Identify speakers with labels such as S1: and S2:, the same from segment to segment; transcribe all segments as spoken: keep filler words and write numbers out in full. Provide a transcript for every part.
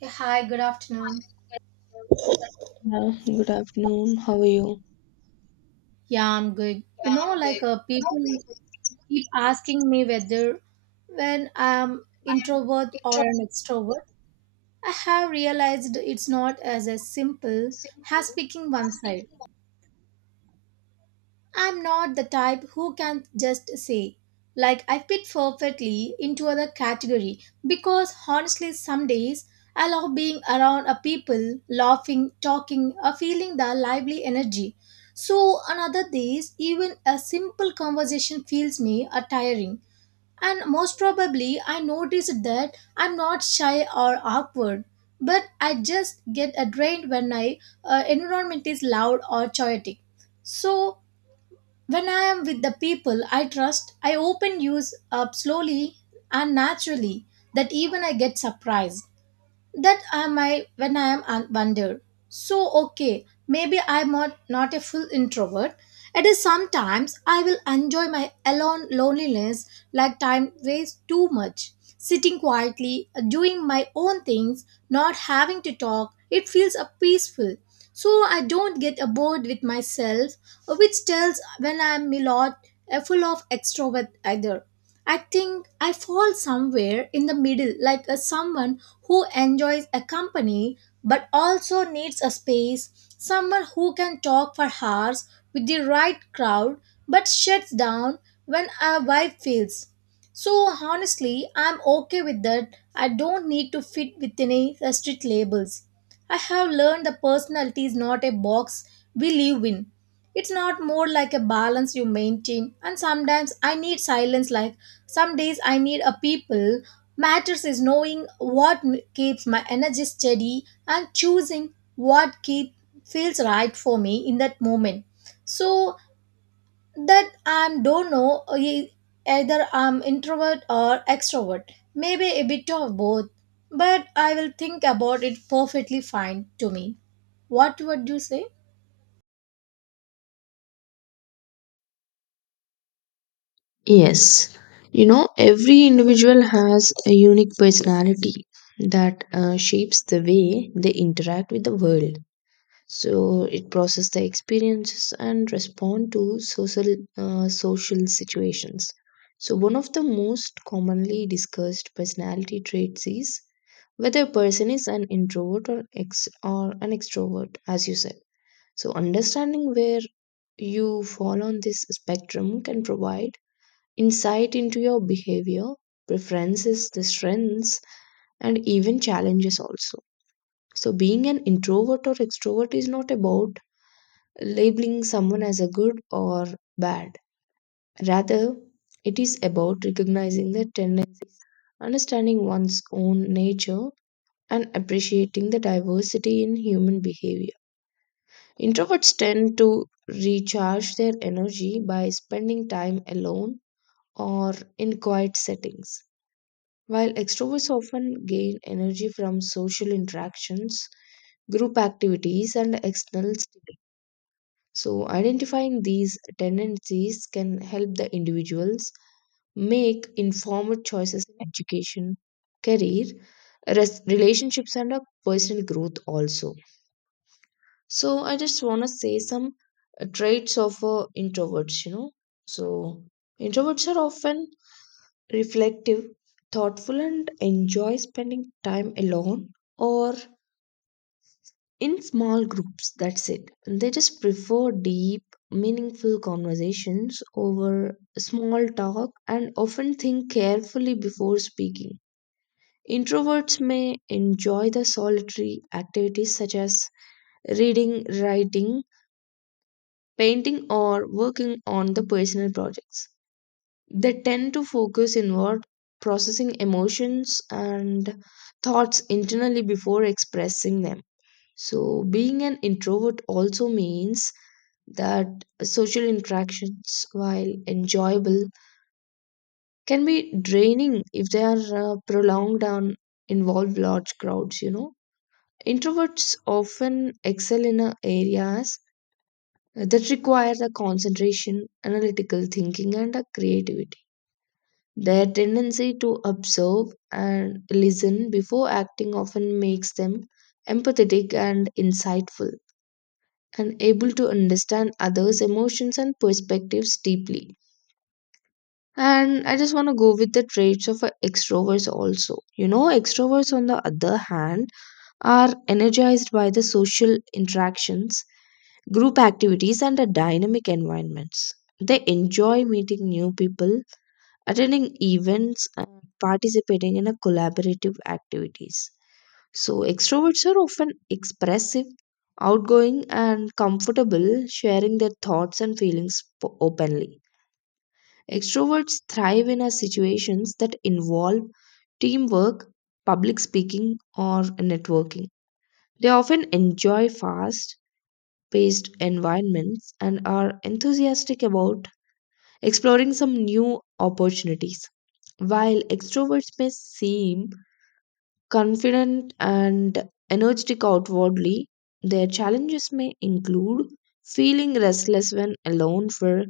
S1: Yeah, hi, good afternoon.
S2: Yeah, good afternoon. How are you?
S1: Yeah, I'm good. You know, like uh, people keep asking me whether when I'm introvert or an extrovert. I have realized it's not as as simple as picking one side. I'm not the type who can just say, like, I fit perfectly into other category because honestly, some days I love being around a people, laughing, talking, or feeling the lively energy. So, on other days, even a simple conversation feels me a tiring. And most probably, I noticed that I'm not shy or awkward, but I just get a drained when my uh, environment is loud or chaotic. So, when I am with the people I trust, I open use up slowly and naturally that even I get surprised. That am I might when I am un- wonder. So okay, maybe I'm not, not a full introvert. It is sometimes I will enjoy my alone loneliness like time waste too much. Sitting quietly, doing my own things, not having to talk, it feels a peaceful. So I don't get uh, bored with myself, uh, which tells when I'm a lot uh, full of extrovert either. I think I fall somewhere in the middle, like a someone who enjoys a company but also needs a space, someone who can talk for hours with the right crowd but shuts down when a vibe fails. So honestly, I'm okay with that. I don't need to fit within any strict labels. I have learned the personality is not a box we live in. It's not more like a balance you maintain, and sometimes I need silence like some days I need a people. Matters is knowing what m- keeps my energy steady and choosing what keep feels right for me in that moment. So that I don't know uh, e- either I'm introvert or extrovert. Maybe a bit of both. But I will think about it perfectly fine to me. What would you say?
S2: Yes, you know, every individual has a unique personality that uh, shapes the way they interact with the world, so it process the experiences and respond to social uh, social situations. So one of the most commonly discussed personality traits is whether a person is an introvert or ex or an extrovert as you said. So understanding where you fall on this spectrum can provide insight into your behavior, preferences, the strengths, and even challenges also. So being an introvert or extrovert is not about labeling someone as a good or bad. Rather, it is about recognizing the tendency, understanding one's own nature, and appreciating the diversity in human behavior. Introverts tend to recharge their energy by spending time alone or in quiet settings, while extroverts often gain energy from social interactions, group activities, and external stimuli. So, identifying these tendencies can help the individuals make informed choices in education, career, res- relationships, and a personal growth also. So, I just want to say some uh, traits of uh, introverts, you know. So, introverts are often reflective, thoughtful, and enjoy spending time alone or in small groups. That's it, they just prefer deep, meaningful conversations over small talk, and often think carefully before speaking. Introverts may enjoy the solitary activities such as reading, writing, painting, or working on the personal projects. They tend to focus inward, processing emotions and thoughts internally before expressing them. So, being an introvert also means that social interactions, while enjoyable, can be draining if they are uh, prolonged and involve large crowds, you know. Introverts often excel in uh, areas that require the concentration, analytical thinking, and uh, creativity. Their tendency to observe and listen before acting often makes them empathetic and insightful, and able to understand others' emotions and perspectives deeply. And I just want to go with the traits of a extroverts also. You know, extroverts, on the other hand, are energized by the social interactions, group activities, and the dynamic environments. They enjoy meeting new people, attending events, and participating in a collaborative activities. So, extroverts are often expressive, outgoing, and comfortable sharing their thoughts and feelings po- openly. Extroverts thrive in a situations that involve teamwork, public speaking, or networking. They often enjoy fast paced environments and are enthusiastic about exploring some new opportunities. While extroverts may seem confident and energetic outwardly, their challenges may include feeling restless when alone for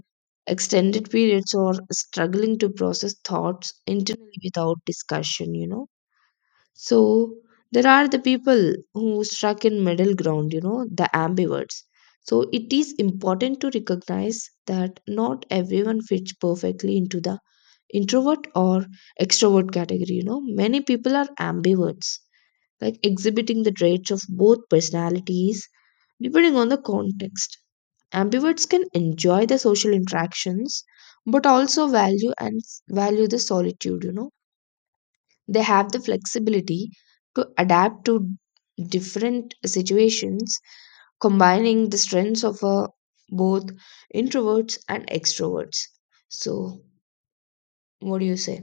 S2: extended periods, or struggling to process thoughts internally without discussion, you know. So, there are the people who struck in middle ground, you know, the ambiverts. So, it is important to recognize that not everyone fits perfectly into the introvert or extrovert category, you know. Many people are ambiverts, like exhibiting the traits of both personalities depending on the context. Ambiverts can enjoy the social interactions but also value and s- value the solitude, you know. They have the flexibility to adapt to different situations, combining the strengths of uh, both introverts and extroverts. So, what do you say?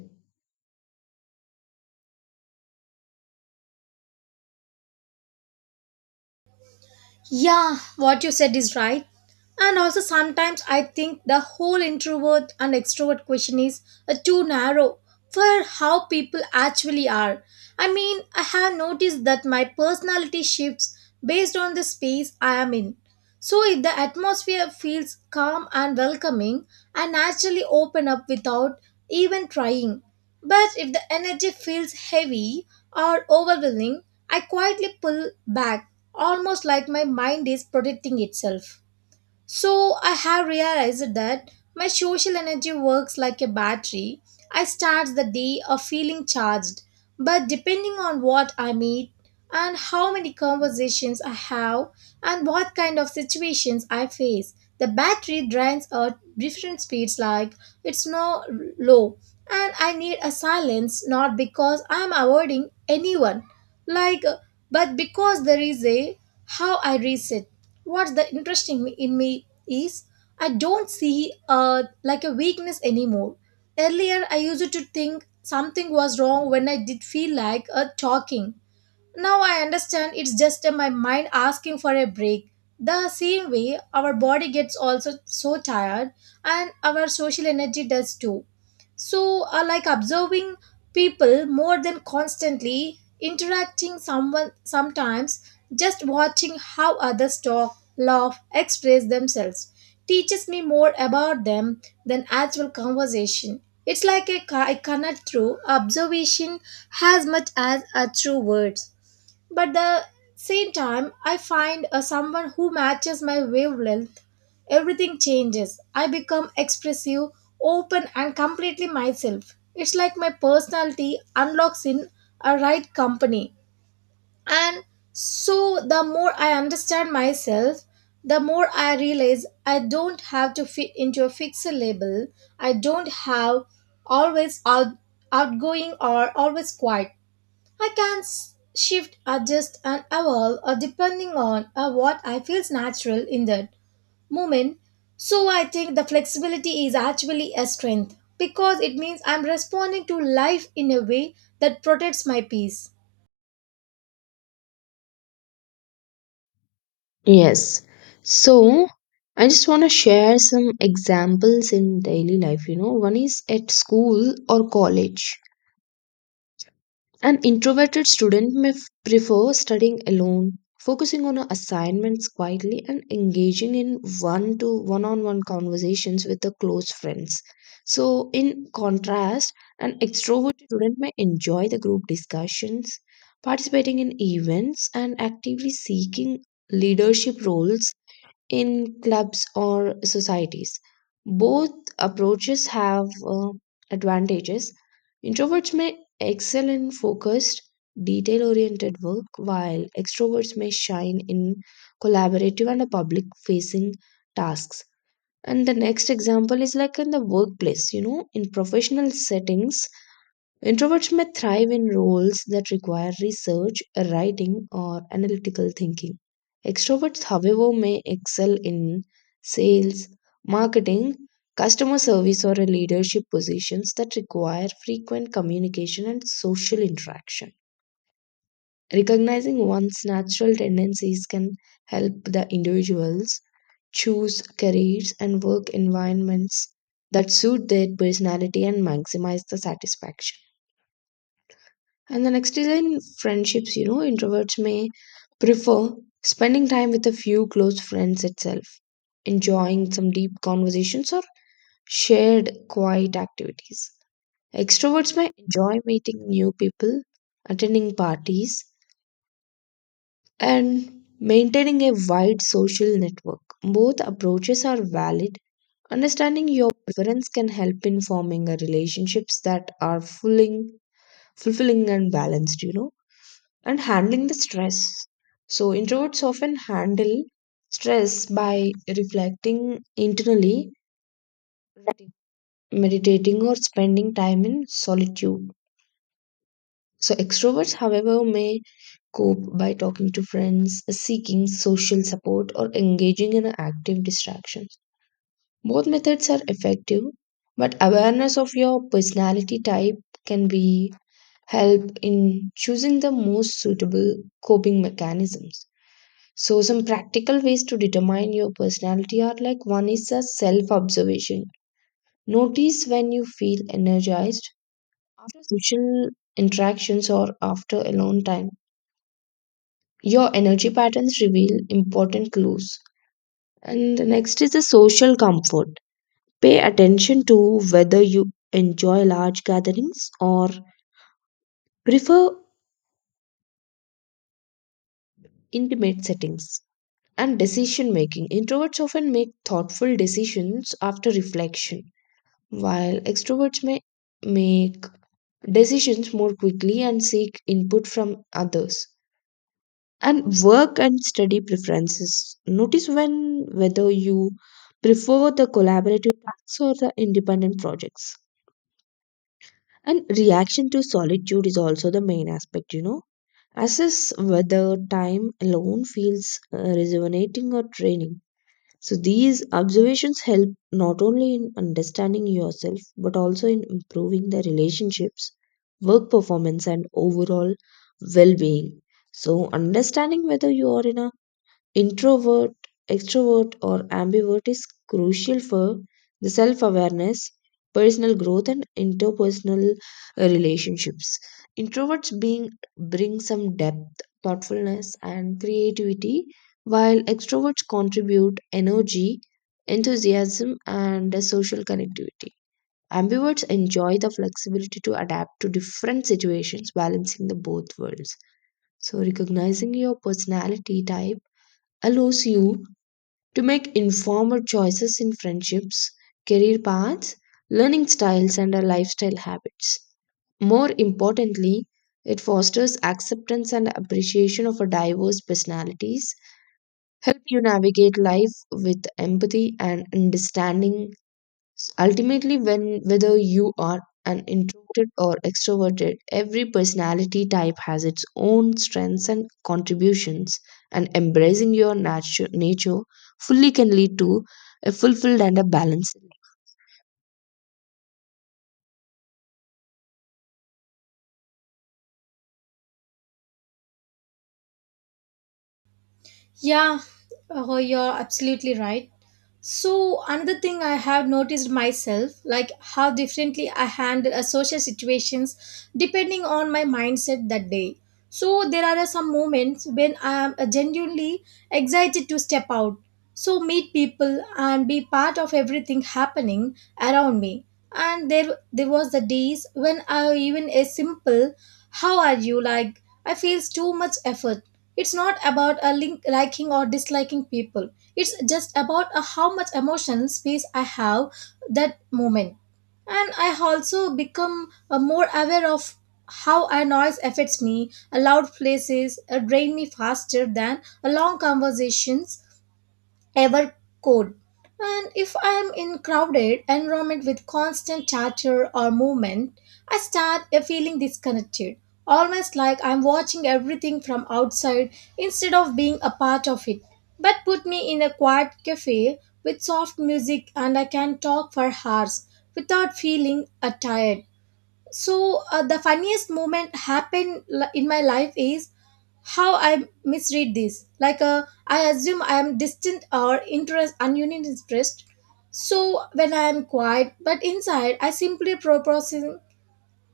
S1: Yeah, what you said is right. And also, sometimes I think the whole introvert and extrovert question is uh, too narrow for how people actually are. I mean, I have noticed that my personality shifts based on the space I am in. So, if the atmosphere feels calm and welcoming, I naturally open up without even trying. But if the energy feels heavy or overwhelming, I quietly pull back almost like my mind is protecting itself. So I have realized that my social energy works like a battery. I start the day of feeling charged, but depending on what I meet and how many conversations I have and what kind of situations I face, the battery drains at different speeds like it's no low and I need a silence not because I'm avoiding anyone like but because there is a how I reset what's the interesting in me is I don't see uh, like a weakness anymore. Earlier I used to think something was wrong when I did feel like a talking. Now I understand it's just uh, my mind asking for a break. The same way our body gets also so tired and our social energy does too. So uh, like observing people more than constantly interacting someone sometimes just watching how others talk, laugh, express themselves teaches me more about them than actual conversation. It's like a, I cannot through observation as much as a true words but the same time I find a someone who matches my wavelength everything changes I become expressive open and completely myself. It's like my personality unlocks in a right company and so the more I understand myself the more I realize I don't have to fit into a fixed label. I don't have always out, outgoing or always quiet. I can s- shift, adjust, and evolve uh, depending on uh, what I feels natural in that moment. So I think the flexibility is actually a strength because it means I'm responding to life in a way that protects my peace.
S2: Yes. So I just want to share some examples in daily life. You know, one is at school or college. An introverted student may f- prefer studying alone, focusing on her assignments quietly, and engaging in one to one on one conversations with the close friends. So, in contrast, an extroverted student may enjoy the group discussions, participating in events, and actively seeking leadership roles in clubs or societies. Both approaches have uh, advantages. Introverts may excel in focused, detail oriented work, while extroverts may shine in collaborative and public facing tasks. And the next example is like in the workplace, you know, in professional settings, introverts may thrive in roles that require research, writing, or analytical thinking. Extroverts, however, may excel in sales, marketing, customer service, or a leadership positions that require frequent communication and social interaction. Recognizing one's natural tendencies can help the individuals choose careers and work environments that suit their personality and maximize the satisfaction. And the next is in friendships, you know, introverts may prefer spending time with a few close friends itself, enjoying some deep conversations or shared quiet activities. Extroverts may enjoy meeting new people, attending parties, and maintaining a wide social network. Both approaches are valid. Understanding your preference can help in forming a relationships that are fulfilling, fulfilling and balanced, you know, and handling the stress. So, introverts often handle stress by reflecting internally, writing, meditating, or spending time in solitude. So, extroverts, however, may cope by talking to friends, seeking social support, or engaging in active distractions. Both methods are effective, but awareness of your personality type can be help in choosing the most suitable coping mechanisms. So, some practical ways to determine your personality are like one is a self observation. Notice when you feel energized after social interactions or after alone time. Your energy patterns reveal important clues. And the next is the social comfort. Pay attention to whether you enjoy large gatherings or prefer intimate settings. And decision making. Introverts often make thoughtful decisions after reflection, while extroverts may make decisions more quickly and seek input from others. And work and study preferences. Notice when whether you prefer the collaborative tasks or the independent projects. And reaction to solitude is also the main aspect, you know. Assess whether time alone feels uh, rejuvenating or draining. So these observations help not only in understanding yourself but also in improving the relationships, work performance, and overall well being. So, understanding whether you are in a introvert, extrovert, or ambivert is crucial for the self awareness, personal growth, and interpersonal uh, relationships. Introverts being, bring some depth, thoughtfulness, and creativity, while extroverts contribute energy, enthusiasm, and uh, social connectivity. Ambiverts enjoy the flexibility to adapt to different situations, balancing the both worlds. So, recognizing your personality type allows you to make informed choices in friendships, career paths, learning styles, and our lifestyle habits. More importantly, it fosters acceptance and appreciation of our diverse personalities, help you navigate life with empathy and understanding. S- Ultimately, when whether you are an introverted or extroverted, every personality type has its own strengths and contributions, and embracing your natu- nature fully can lead to a fulfilled and a balanced
S1: Yeah, uh, you're absolutely right. So, another thing I have noticed myself, like how differently I handle a social situations depending on my mindset that day. So, there are some moments when I am uh, genuinely excited to step out, so meet people and be part of everything happening around me. And there, there was the days when I even a simple "How are you?" like I feels too much effort. It's not about a link liking or disliking people. It's just about uh, how much emotional space I have that moment. And I also become uh, more aware of how a noise affects me. A loud places uh, drain me faster than a long conversation ever could. And if I am in crowded environment with constant chatter or movement, I start a feeling disconnected, almost like I'm watching everything from outside instead of being a part of it. But put me in a quiet cafe with soft music and I can talk for hours without feeling uh, tired. So uh, the funniest moment happened li- in my life is how I misread this. Like uh, I assume I am distant or interest ununion interest. So when I am quiet, but inside I simply proposing,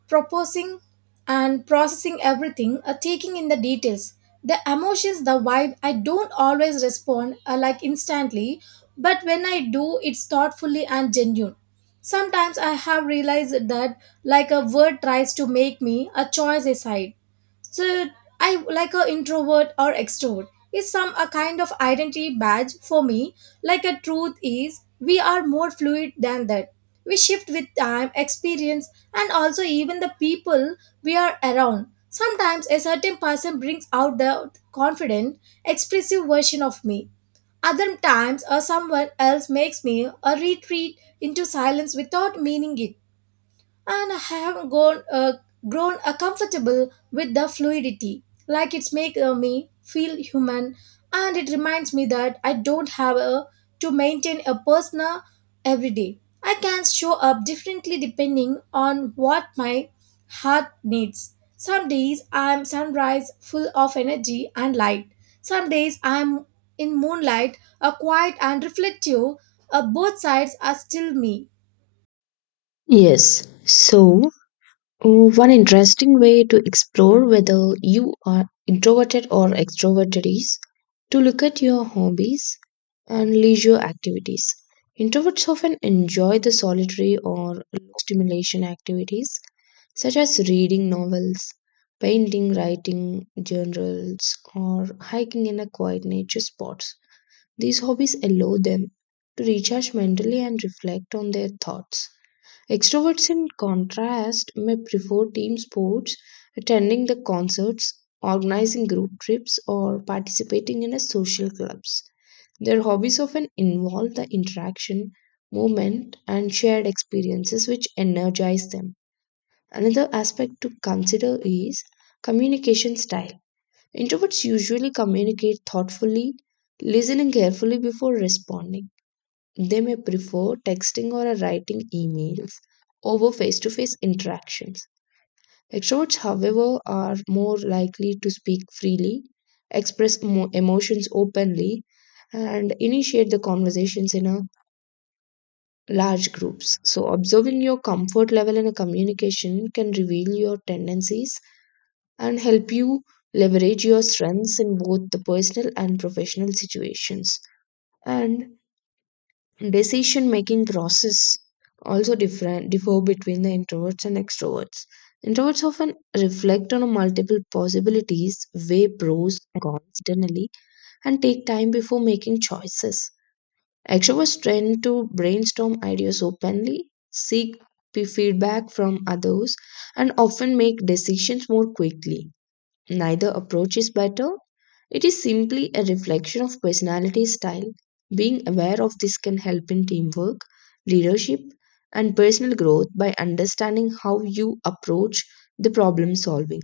S1: proposing, and processing everything, uh, taking in the details, the emotions, the vibe. I don't always respond uh, like instantly, but when I do, it's thoughtfully and genuine. Sometimes I have realized that like a word tries to make me a choice aside so I like a introvert or extrovert is some a kind of identity badge for me. Like a truth is we are more fluid than that. We shift with time, experience, and also even the people we are around. Sometimes a certain person brings out the confident, expressive version of me. Other times, or someone else makes me a retreat into silence without meaning it and I have grown, uh, grown uh, comfortable with the fluidity. Like it's make uh, me feel human, and it reminds me that I don't have a, to maintain a persona every day. I can show up differently depending on what my heart needs. Some days I'm sunrise full of energy and light. Some days I'm in moonlight, a quiet and reflective. Uh, both sides are still me.
S2: life. Yes. So Oh, One interesting way to explore whether you are introverted or extroverted is to look at your hobbies and leisure activities. Introverts often enjoy the solitary or low stimulation activities such as reading novels, painting, writing journals, or hiking in a quiet nature spots. These hobbies allow them to recharge mentally and reflect on their thoughts. Extroverts, in contrast, may prefer team sports, attending the concerts, organizing group trips, or participating in a social clubs. Their hobbies often involve the interaction, movement, and shared experiences which energize them. Another aspect to consider is communication style. Introverts usually communicate thoughtfully, listening carefully before responding. They may prefer texting or writing emails over face to face interactions. Extroverts, however, are more likely to speak freely, express emo- emotions openly, and initiate the conversations in a large groups. So, observing your comfort level in a communication can reveal your tendencies and help you leverage your strengths in both the personal and professional situations. And decision making process also different differ between the introverts and extroverts. Introverts often reflect on multiple possibilities, weigh pros and cons internally, and take time before making choices. Extroverts tend to brainstorm ideas openly, seek p- feedback from others, and often make decisions more quickly. Neither approach is better. It is simply a reflection of personality style. Being aware of this can help in teamwork, leadership, and personal growth by understanding how you approach the problem solving.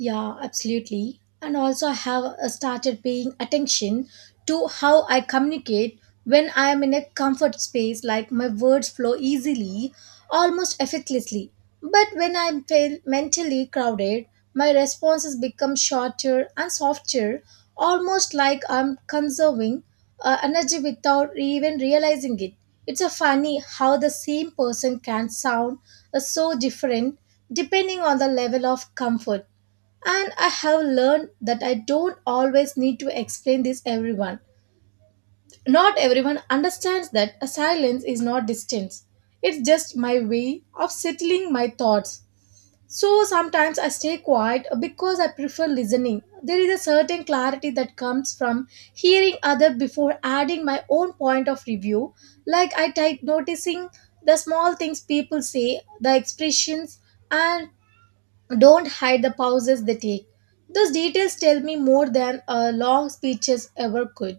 S1: Yeah, absolutely. And also, I have uh, started paying attention to how I communicate when I am in a comfort space, like my words flow easily, almost effortlessly. But when I feel mentally crowded, my responses become shorter and softer, almost like I'm conserving uh, energy without even realizing it. It's a funny how the same person can sound uh, so different depending on the level of comfort and I have learned that I don't always need to explain this everyone. Not everyone understands that a silence is not distance. It's just my way of settling my thoughts. So sometimes I stay quiet because I prefer listening. There is a certain clarity that comes from hearing other before adding my own point of review. Like I type noticing the small things people say, the expressions and don't hide the pauses they take. Those details tell me more than a long speeches ever could.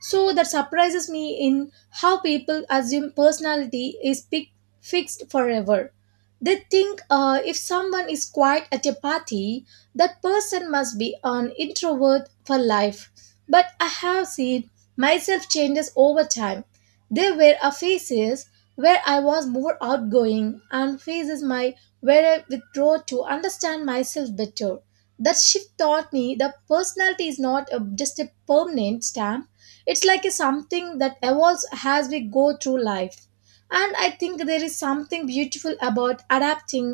S1: So that surprises me in how people assume personality is pic- fixed forever. They think uh, if someone is quiet at a party, that person must be an introvert for life. But I have seen myself changes over time. There were a phases where I was more outgoing and phases my where I withdraw to understand myself better. That shift taught me that personality is not a, just a permanent stamp. It's like a something that evolves as we go through life and I think there is something beautiful about adapting.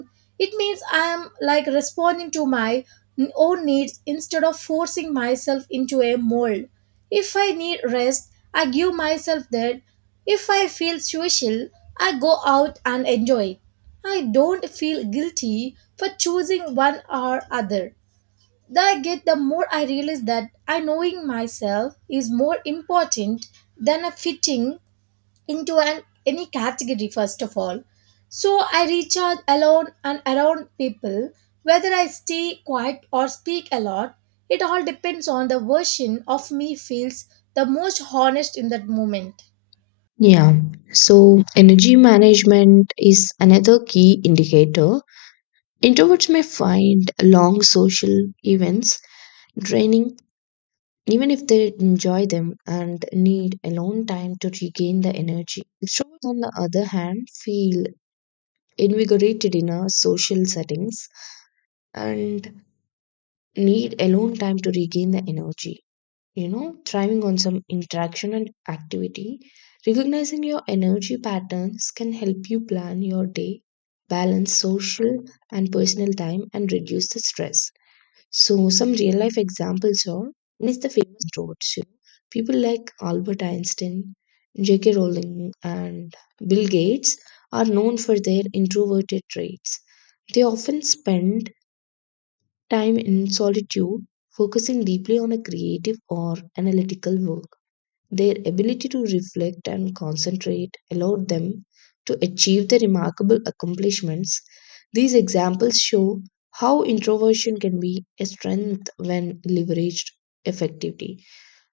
S1: It means I am like responding to my n- own needs instead of forcing myself into a mold. If I need rest I give myself that. If I feel social I go out and enjoy. I don't feel guilty for choosing one or other. The I get, the more I realize that I knowing myself is more important than a fitting into an any category first of all. So I recharge alone and around people, whether I stay quiet or speak a lot. It all depends on the version of me feels the most honest in that moment.
S2: Yeah, so energy management is another key indicator. Introverts may find long social events draining even if they enjoy them, and need alone time to regain the energy. Shows, on the other hand, feel invigorated in a social settings and need alone time to regain the energy. You know, thriving on some interaction and activity, recognizing your energy patterns can help you plan your day, balance social and personal time, and reduce the stress. So, some real life examples are and the famous roads. You know, people like Albert Einstein, J K. Rowling, and Bill Gates are known for their introverted traits. They often spend time in solitude, focusing deeply on a creative or analytical work. Their ability to reflect and concentrate allowed them to achieve the remarkable accomplishments. These examples show how introversion can be a strength when leveraged effectively.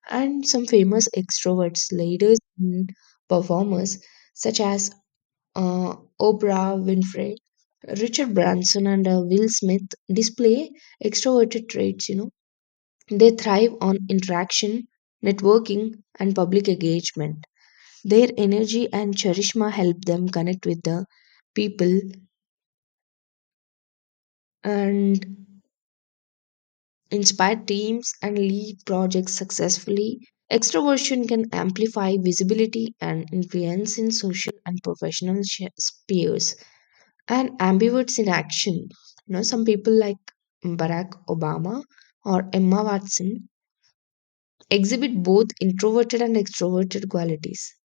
S2: And some famous extroverts, leaders, and performers such as uh, Oprah Winfrey, Richard Branson, and uh, Will Smith display extroverted traits. You know, they thrive on interaction, networking, and public engagement. Their energy and charisma help them connect with the people and inspire teams and lead projects successfully. Extroversion can amplify visibility and influence in social and professional sh- spheres. And ambiverts in action. You know, some people like Barack Obama or Emma Watson exhibit both introverted and extroverted qualities.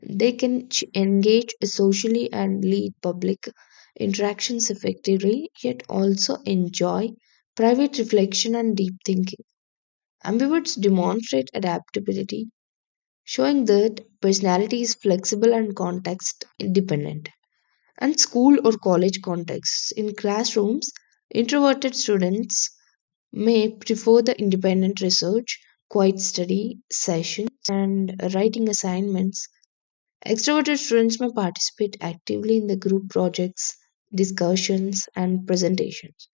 S2: They can ch- engage socially and lead public interactions effectively, yet also enjoy private reflection and deep thinking. Ambiverts demonstrate adaptability, showing that personality is flexible and context independent. And school or college contexts. In classrooms, introverted students may prefer the independent research, quiet study sessions, and writing assignments. Extroverted students may participate actively in the group projects, discussions, and presentations.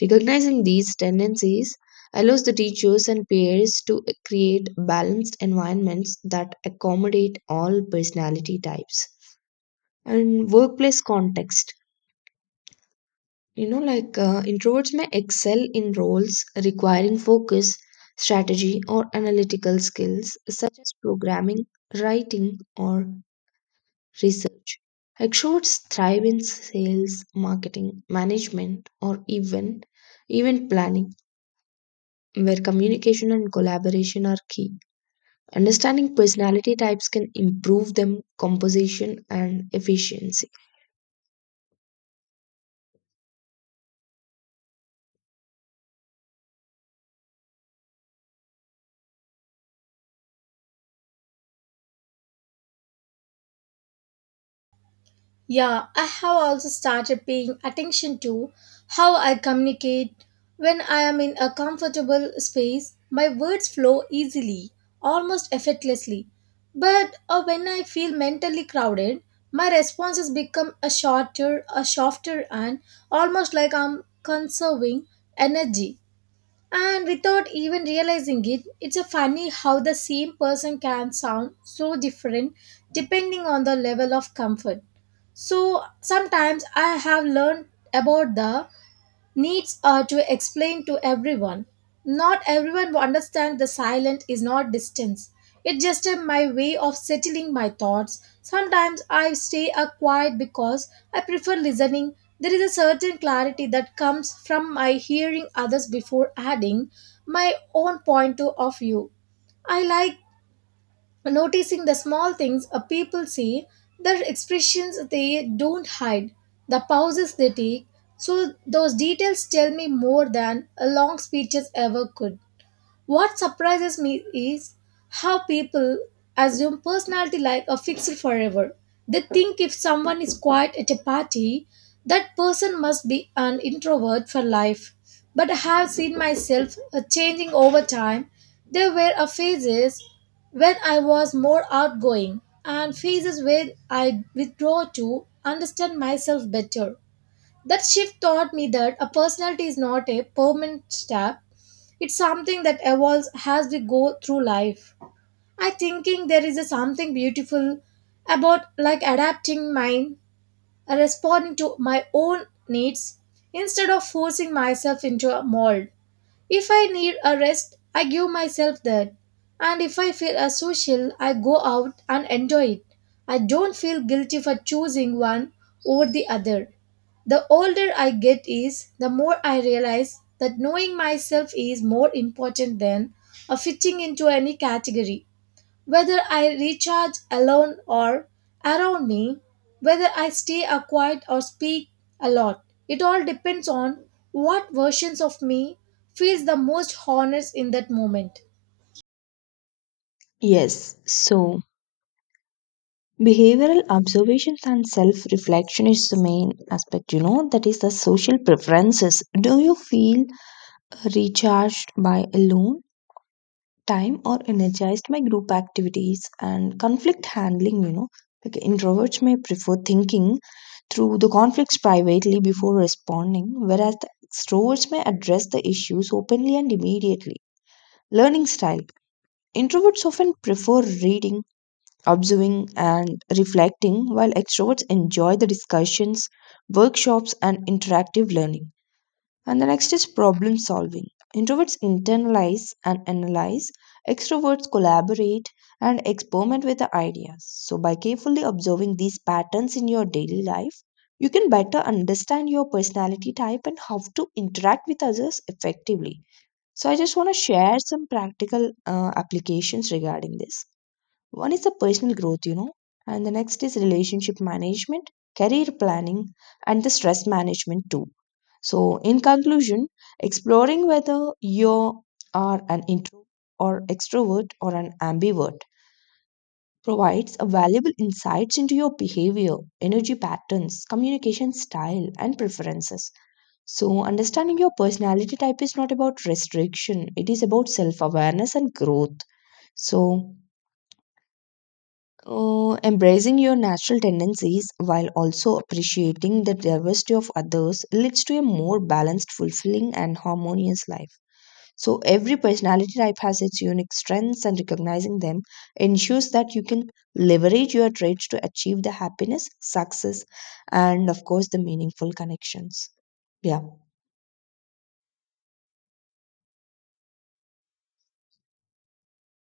S2: Recognizing these tendencies allows the teachers and peers to create balanced environments that accommodate all personality types. And workplace context. You know, like uh, introverts may excel in roles requiring focus, strategy, or analytical skills such as programming, writing, or research. Extroverts thrive in sales, marketing, management, or even event planning, where communication and collaboration are key. Understanding personality types can improve them composition and efficiency.
S1: Yeah, I have also started paying attention to how I communicate when I am in a comfortable space. My words flow easily, almost effortlessly. But uh, when I feel mentally crowded, my responses become a shorter, a softer, and almost like I'm conserving energy. And without even realizing it, it's a funny how the same person can sound so different depending on the level of comfort. So sometimes I have learned about the needs uh, to explain to everyone. Not everyone will understand the silent is not distance. It's just uh, my way of settling my thoughts. Sometimes I stay uh, quiet because I prefer listening. There is a certain clarity that comes from my hearing others before adding my own point to- of view. I like noticing the small things a people see, the expressions they don't hide, the pauses they take. So those details tell me more than a long speeches ever could. What surprises me is how people assume personality like a fixed forever. They think if someone is quiet at a party, that person must be an introvert for life. But I have seen myself uh, changing over time. There were a phases when I was more outgoing and phases where I withdraw to understand myself better. That shift taught me that a personality is not a permanent stamp. It's something that evolves as we go through life. I thinking there is a something beautiful about like adapting mine, responding to my own needs instead of forcing myself into a mold. If I need a rest, I give myself that. And if I feel a social, I go out and enjoy it. I don't feel guilty for choosing one over the other. The older I get is, the more I realize that knowing myself is more important than uh, fitting into any category. Whether I recharge alone or around me, whether I stay a quiet or speak a lot, it all depends on what versions of me feels the most honest in that moment.
S2: Yes, so behavioral observations and self reflection is the main aspect, you know, that is the social preferences. Do you feel recharged by alone time or energized by group activities and conflict handling? You know, like introverts may prefer thinking through the conflicts privately before responding, whereas the extroverts may address the issues openly and immediately. Learning style. Introverts often prefer reading, observing, and reflecting, while extroverts enjoy the discussions, workshops, and interactive learning. And the next is problem solving. Introverts internalize and analyze, extroverts collaborate and experiment with the ideas. So, by carefully observing these patterns in your daily life, you can better understand your personality type and how to interact with others effectively. So, I just want to share some practical uh, applications regarding this. One is the personal growth, you know, and the next is relationship management, career planning, and the stress management too. So, in conclusion, exploring whether you are an introvert or extrovert or an ambivert provides a valuable insights into your behavior, energy patterns, communication style, and preferences. So, understanding your personality type is not about restriction, it is about self awareness and growth. So, Uh, embracing your natural tendencies while also appreciating the diversity of others leads to a more balanced, fulfilling, and harmonious life. So, every personality type has its unique strengths, and recognizing them ensures that you can leverage your traits to achieve the happiness, success, and of course, the meaningful connections. Yeah.